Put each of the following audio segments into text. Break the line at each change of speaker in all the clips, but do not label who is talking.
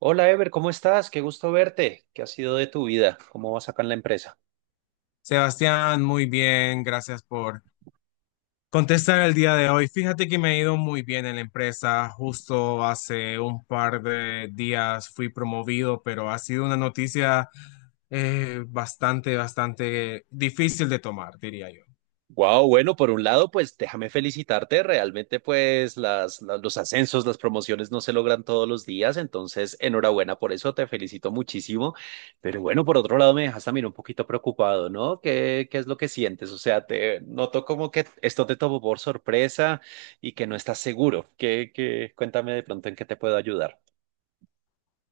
Hola Ever, ¿cómo estás? Qué gusto verte. ¿Qué ha sido de tu vida? ¿Cómo vas acá en la empresa?
Sebastián, muy bien, gracias por contestar el día de hoy. Fíjate que me ha ido muy bien en la empresa. Justo hace un par de días fui promovido, pero ha sido una noticia bastante difícil de tomar, diría yo.
Wow, bueno, por un lado, pues déjame felicitarte. Realmente, pues los ascensos, las promociones no se logran todos los días, entonces enhorabuena por eso, te felicito muchísimo. Pero bueno, por otro lado, me dejas también un poquito preocupado, ¿no? ¿Qué es lo que sientes? O sea, te noto como que esto te tomó por sorpresa y que no estás seguro. ¿Qué, qué? Cuéntame de pronto en qué te puedo ayudar.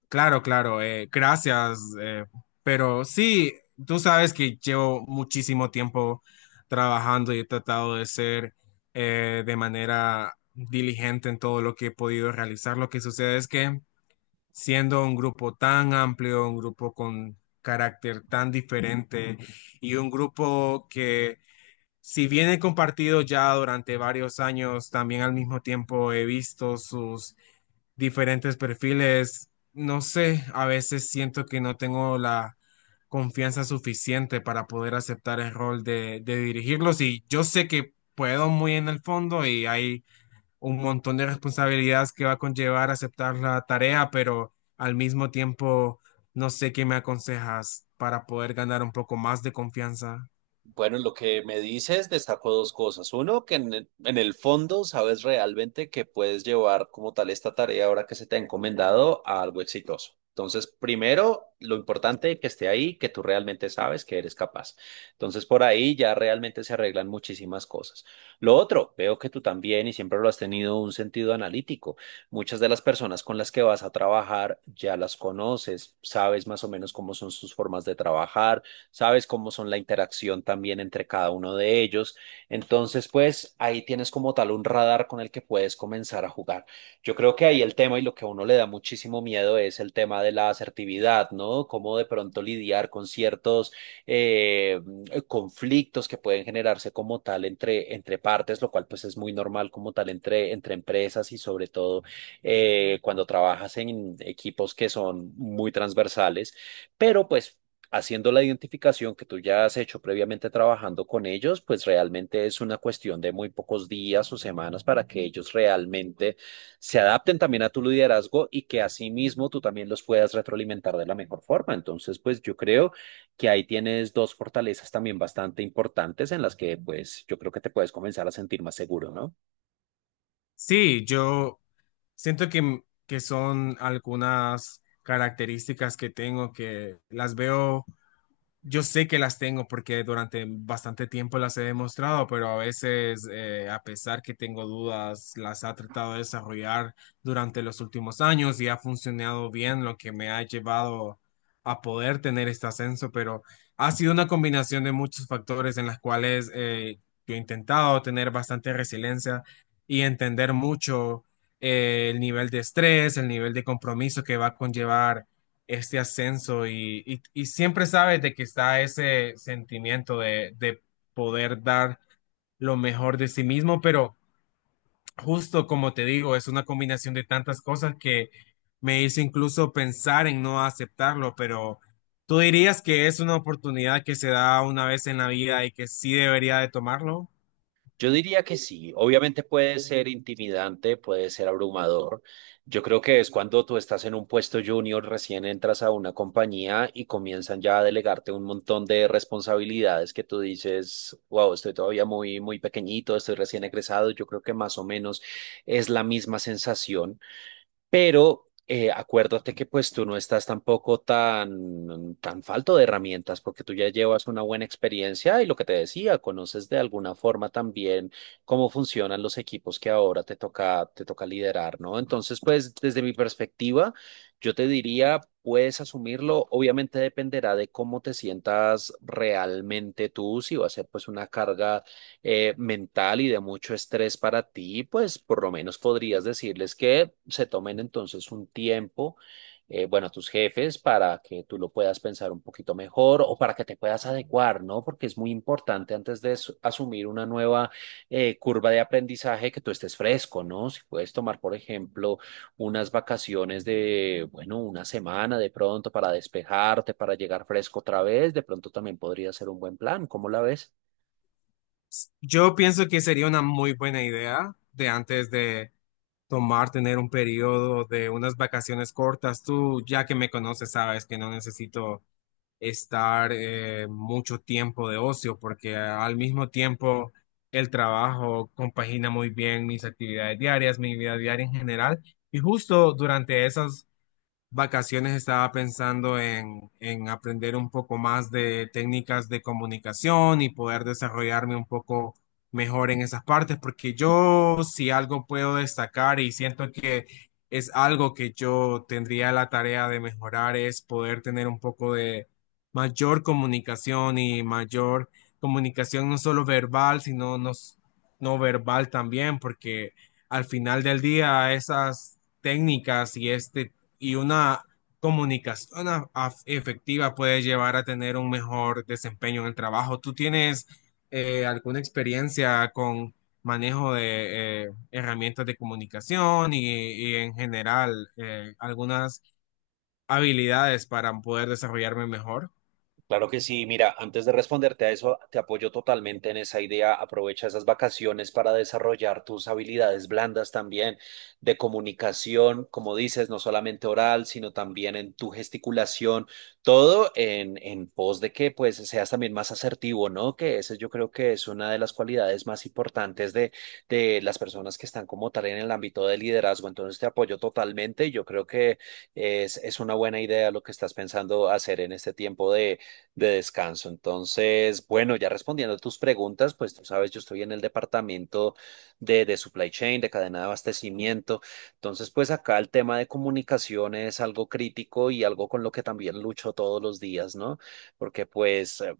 Claro, claro, gracias, pero sí, tú sabes que llevo muchísimo tiempo trabajando y he tratado de ser de manera diligente en todo lo que he podido realizar. Lo que sucede es que siendo un grupo tan amplio, un grupo con carácter tan diferente y un grupo que si bien he compartido ya durante varios años, también al mismo tiempo he visto sus diferentes perfiles, no sé, a veces siento que no tengo la confianza suficiente para poder aceptar el rol de dirigirlos y yo sé que puedo muy en el fondo y hay un montón de responsabilidades que va a conllevar aceptar la tarea, pero al mismo tiempo no sé qué me aconsejas para poder ganar un poco más de confianza.
Bueno, lo que me dices destaco dos cosas. Uno, que en el fondo sabes realmente que puedes llevar como tal esta tarea ahora que se te ha encomendado a algo exitoso. Entonces, primero, lo importante que esté ahí, que tú realmente sabes que eres capaz. Entonces, por ahí ya realmente se arreglan muchísimas cosas. Lo otro, veo que tú también, y siempre lo has tenido, un sentido analítico. Muchas de las personas con las que vas a trabajar ya las conoces, sabes más o menos cómo son sus formas de trabajar. Sabes cómo son la interacción también entre cada uno de ellos. Entonces, pues ahí tienes como tal un radar con el que puedes comenzar a jugar. Yo creo que ahí el tema y lo que a uno le da muchísimo miedo es el tema de la asertividad, ¿no? Cómo de pronto lidiar con ciertos eh, conflictos que pueden generarse como tal entre partes, lo cual pues es muy normal como tal entre empresas y sobre todo cuando trabajas en equipos que son muy transversales, pero pues haciendo la identificación que tú ya has hecho previamente trabajando con ellos, pues realmente es una cuestión de muy pocos días o semanas para que ellos realmente se adapten también a tu liderazgo y que asimismo tú también los puedas retroalimentar de la mejor forma. Entonces, pues yo creo que ahí tienes dos fortalezas también bastante importantes en las que pues yo creo que te puedes comenzar a sentir más seguro, ¿no?
Sí, yo siento que son algunas características que tengo que las veo. Yo sé que las tengo porque durante bastante tiempo las he demostrado, pero a veces, a pesar que tengo dudas, las ha tratado de desarrollar durante los últimos años y ha funcionado bien, lo que me ha llevado a poder tener este ascenso, pero ha sido una combinación de muchos factores en las cuales yo he intentado tener bastante resiliencia y entender mucho, el nivel de estrés, el nivel de compromiso que va a conllevar este ascenso y siempre sabes de que está ese sentimiento de poder dar lo mejor de sí mismo, pero justo como te digo, es una combinación de tantas cosas que me hizo incluso pensar en no aceptarlo, pero ¿tú dirías que es una oportunidad que se da una vez en la vida y que sí debería de tomarlo?
Yo diría que sí, obviamente puede ser intimidante, puede ser abrumador. Yo creo que es cuando tú estás en un puesto junior, recién entras a una compañía y comienzan ya a delegarte un montón de responsabilidades que tú dices, wow, estoy todavía muy, muy pequeñito, estoy recién egresado. Yo creo que más o menos es la misma sensación, pero acuérdate que pues tú no estás tampoco tan, tan falto de herramientas porque tú ya llevas una buena experiencia y lo que te decía, conoces de alguna forma también cómo funcionan los equipos que ahora te toca liderar, ¿no? Entonces, pues desde mi perspectiva, yo te diría, puedes asumirlo, obviamente dependerá de cómo te sientas realmente tú. Si va a ser pues una carga mental y de mucho estrés para ti, pues por lo menos podrías decirles que se tomen entonces un tiempo, bueno, tus jefes, para que tú lo puedas pensar un poquito mejor o para que te puedas adecuar, ¿no? Porque es muy importante antes de asumir una nueva curva de aprendizaje que tú estés fresco, ¿no? Si puedes tomar, por ejemplo, unas vacaciones de, bueno, una semana de pronto para despejarte, para llegar fresco otra vez, de pronto también podría ser un buen plan. ¿Cómo la ves?
Yo pienso que sería una muy buena idea de antes de tomar, tener un periodo de unas vacaciones cortas. Tú, ya que me conoces, sabes que no necesito estar mucho tiempo de ocio porque al mismo tiempo el trabajo compagina muy bien mis actividades diarias, mi vida diaria en general. Y justo durante esas vacaciones estaba pensando en aprender un poco más de técnicas de comunicación y poder desarrollarme un poco mejor en esas partes, porque yo si algo puedo destacar y siento que es algo que yo tendría la tarea de mejorar es poder tener un poco de mayor comunicación y mayor comunicación, no solo verbal, sino no verbal también, porque al final del día esas técnicas y este y una comunicación efectiva puede llevar a tener un mejor desempeño en el trabajo. ¿Tú tienes alguna experiencia con manejo de herramientas de comunicación y en general, algunas habilidades para poder desarrollarme mejor?
Claro que sí, mira, antes de responderte a eso, te apoyo totalmente en esa idea. Aprovecha esas vacaciones para desarrollar tus habilidades blandas también de comunicación, como dices, no solamente oral, sino también en tu gesticulación, todo en pos de que pues seas también más asertivo, ¿no? Que ese yo creo que es una de las cualidades más importantes de las personas que están como tal en el ámbito del liderazgo. Entonces te apoyo totalmente y yo creo que es una buena idea lo que estás pensando hacer en este tiempo de descanso. Entonces, bueno, ya respondiendo a tus preguntas, pues tú sabes, yo estoy en el departamento de supply chain, de cadena de abastecimiento. Entonces, pues acá el tema de comunicación es algo crítico y algo con lo que también lucho todos los días, ¿no? Porque pues,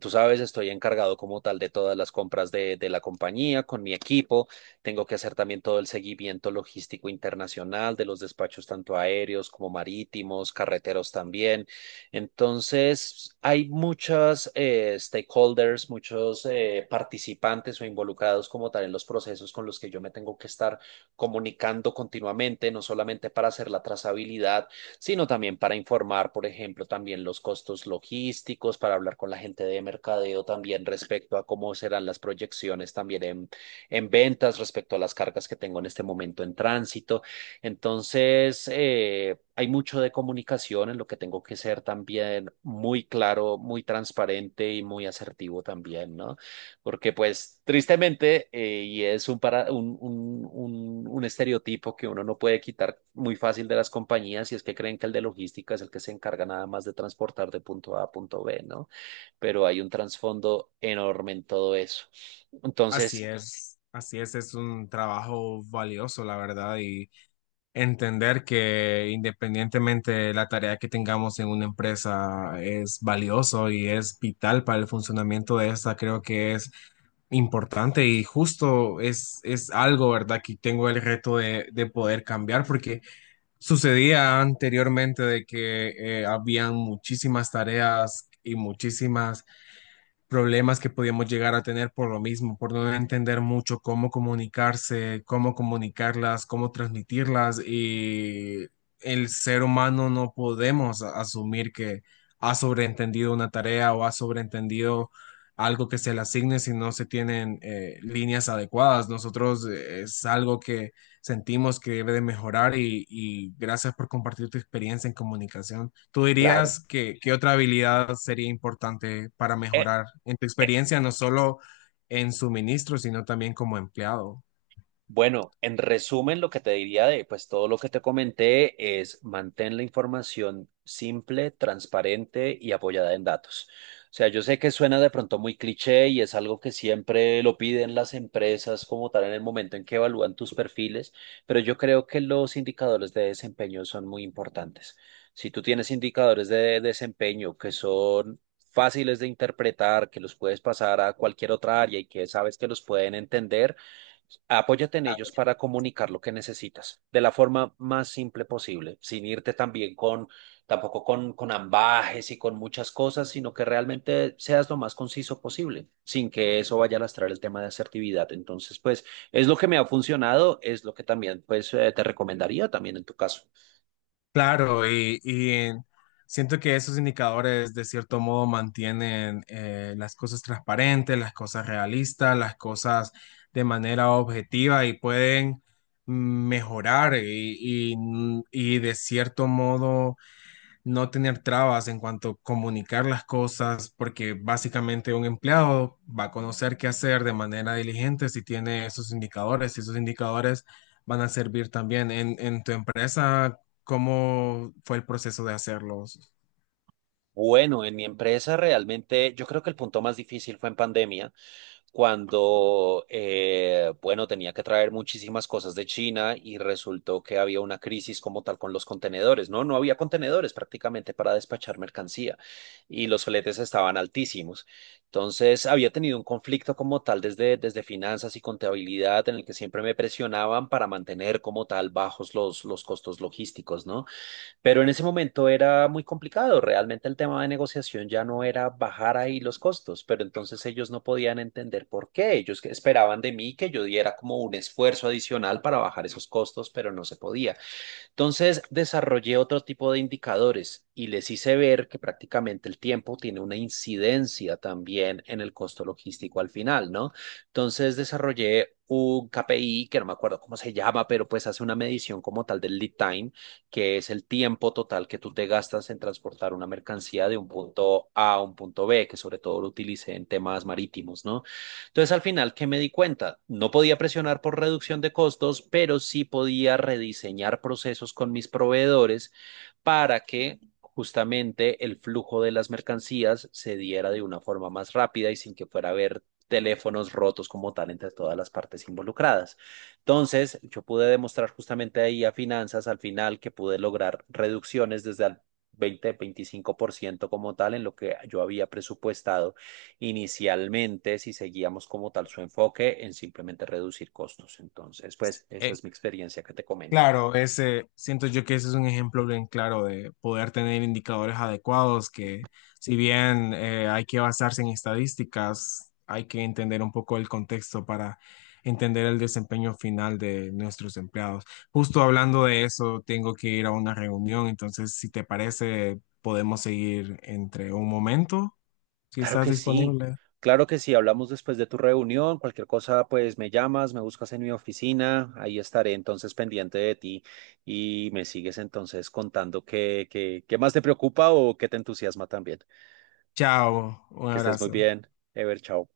tú sabes, estoy encargado como tal de todas las compras de la compañía con mi equipo. Tengo que hacer también todo el seguimiento logístico internacional de los despachos tanto aéreos como marítimos, carreteros también. Entonces, hay muchos stakeholders, muchos participantes o involucrados como tal en los procesos con los que yo me tengo que estar comunicando continuamente, no solamente para hacer la trazabilidad, sino también para informar, por ejemplo, también los costos logísticos, para hablar con la gente de mercadeo también respecto a cómo serán las proyecciones también en ventas, respecto a las cargas que tengo en este momento en tránsito. Entonces, hay mucho de comunicación en lo que tengo que ser también muy claro, muy transparente y muy asertivo también, ¿no? Porque pues tristemente, y es un, para, un, un estereotipo que uno no puede quitar muy fácil de las compañías y es que creen que el de logística es el que se encarga nada más de transportar de punto A a punto B, ¿no? Pero hay un trasfondo enorme en todo eso. Entonces.
Así es un trabajo valioso, la verdad, y entender que independientemente de la tarea que tengamos en una empresa es valioso y es vital para el funcionamiento de esta, creo que es importante y justo es algo, ¿verdad? Que tengo el reto de poder cambiar porque sucedía anteriormente de que habían muchísimas tareas y muchísimas problemas que podíamos llegar a tener por lo mismo, por no entender mucho cómo comunicarse, cómo comunicarlas, cómo transmitirlas y el ser humano no podemos asumir que ha sobreentendido una tarea o ha sobreentendido algo que se le asigne si no se tienen líneas adecuadas. Nosotros, es algo que sentimos que debe de mejorar y gracias por compartir tu experiencia en comunicación. ¿Tú
Claro.
dirías que qué otra habilidad sería importante para
eh,
mejorar en tu experiencia, no solo en suministro, sino también como empleado?
Bueno, en resumen, lo que te diría de pues todo lo que te comenté es mantén la información simple, transparente y apoyada en datos. O sea, yo sé que suena de pronto muy cliché y es algo que siempre lo piden las empresas como tal en el momento en que evalúan tus perfiles, pero yo creo que los indicadores de desempeño son muy importantes. Si tú tienes indicadores de desempeño que son fáciles de interpretar, que los puedes pasar a cualquier otra área y que sabes que los pueden entender, apóyate en ellos para comunicar lo que necesitas de la forma más simple posible, sin irte también con, tampoco con, ambages y con muchas cosas, sino que realmente seas lo más conciso posible, sin que eso vaya a lastrar el tema de asertividad. Entonces, pues, es lo que me ha funcionado, es lo que también, pues, te recomendaría también en tu caso.
Claro, y siento que esos indicadores de cierto modo mantienen, las cosas transparentes, las cosas realistas, las cosas de manera objetiva y pueden mejorar y de cierto modo no tener trabas en cuanto a comunicar las cosas, porque básicamente un empleado va a conocer qué hacer de manera diligente si tiene esos indicadores, y esos indicadores van a servir también en tu empresa. ¿Cómo fue el proceso de hacerlos?
Bueno, en mi empresa realmente yo creo que el punto más difícil fue en pandemia cuando, bueno, tenía que traer muchísimas cosas de China y resultó que había una crisis como tal con los contenedores, ¿no? No había contenedores prácticamente para despachar mercancía y los fletes estaban altísimos. Entonces, había tenido un conflicto como tal desde finanzas y contabilidad en el que siempre me presionaban para mantener como tal bajos los costos logísticos, ¿no? Pero en ese momento era muy complicado. Realmente el tema de negociación ya no era bajar ahí los costos, pero entonces ellos no podían entender por qué. Ellos que esperaban de mí que yo diera como un esfuerzo adicional para bajar esos costos, pero no se podía. Entonces desarrollé otro tipo de indicadores y les hice ver que prácticamente el tiempo tiene una incidencia también en el costo logístico al final, ¿no? Entonces desarrollé un KPI que no me acuerdo cómo se llama, pero pues hace una medición como tal del lead time, que es el tiempo total que tú te gastas en transportar una mercancía de un punto A a un punto B, que sobre todo lo utilicé en temas marítimos, ¿no? Entonces, al final, ¿qué me di cuenta? No podía presionar por reducción de costos, pero sí podía rediseñar procesos con mis proveedores para que justamente el flujo de las mercancías se diera de una forma más rápida y sin que fuera a haber teléfonos rotos como tal entre todas las partes involucradas. Entonces, yo pude demostrar justamente ahí a finanzas al final que pude lograr reducciones desde el 20-25% como tal en lo que yo había presupuestado inicialmente si seguíamos como tal su enfoque en simplemente reducir costos. Entonces, pues esa es mi experiencia que te comento.
Claro, ese, siento yo que ese es un ejemplo bien claro de poder tener indicadores adecuados que si bien, hay que basarse en estadísticas, hay que entender un poco el contexto para entender el desempeño final de nuestros empleados. Justo hablando de eso, tengo que ir a una reunión, entonces si te parece, podemos seguir entre un momento, si
Claro
estás
que sí,
disponible.
claro que sí. Hablamos después de tu reunión. Cualquier cosa, pues me llamas, me buscas en mi oficina. Ahí estaré entonces pendiente de ti y me sigues entonces contando qué más te preocupa o qué te entusiasma también.
Chao, un
Que estés muy
abrazo.
bien. Ever, chao.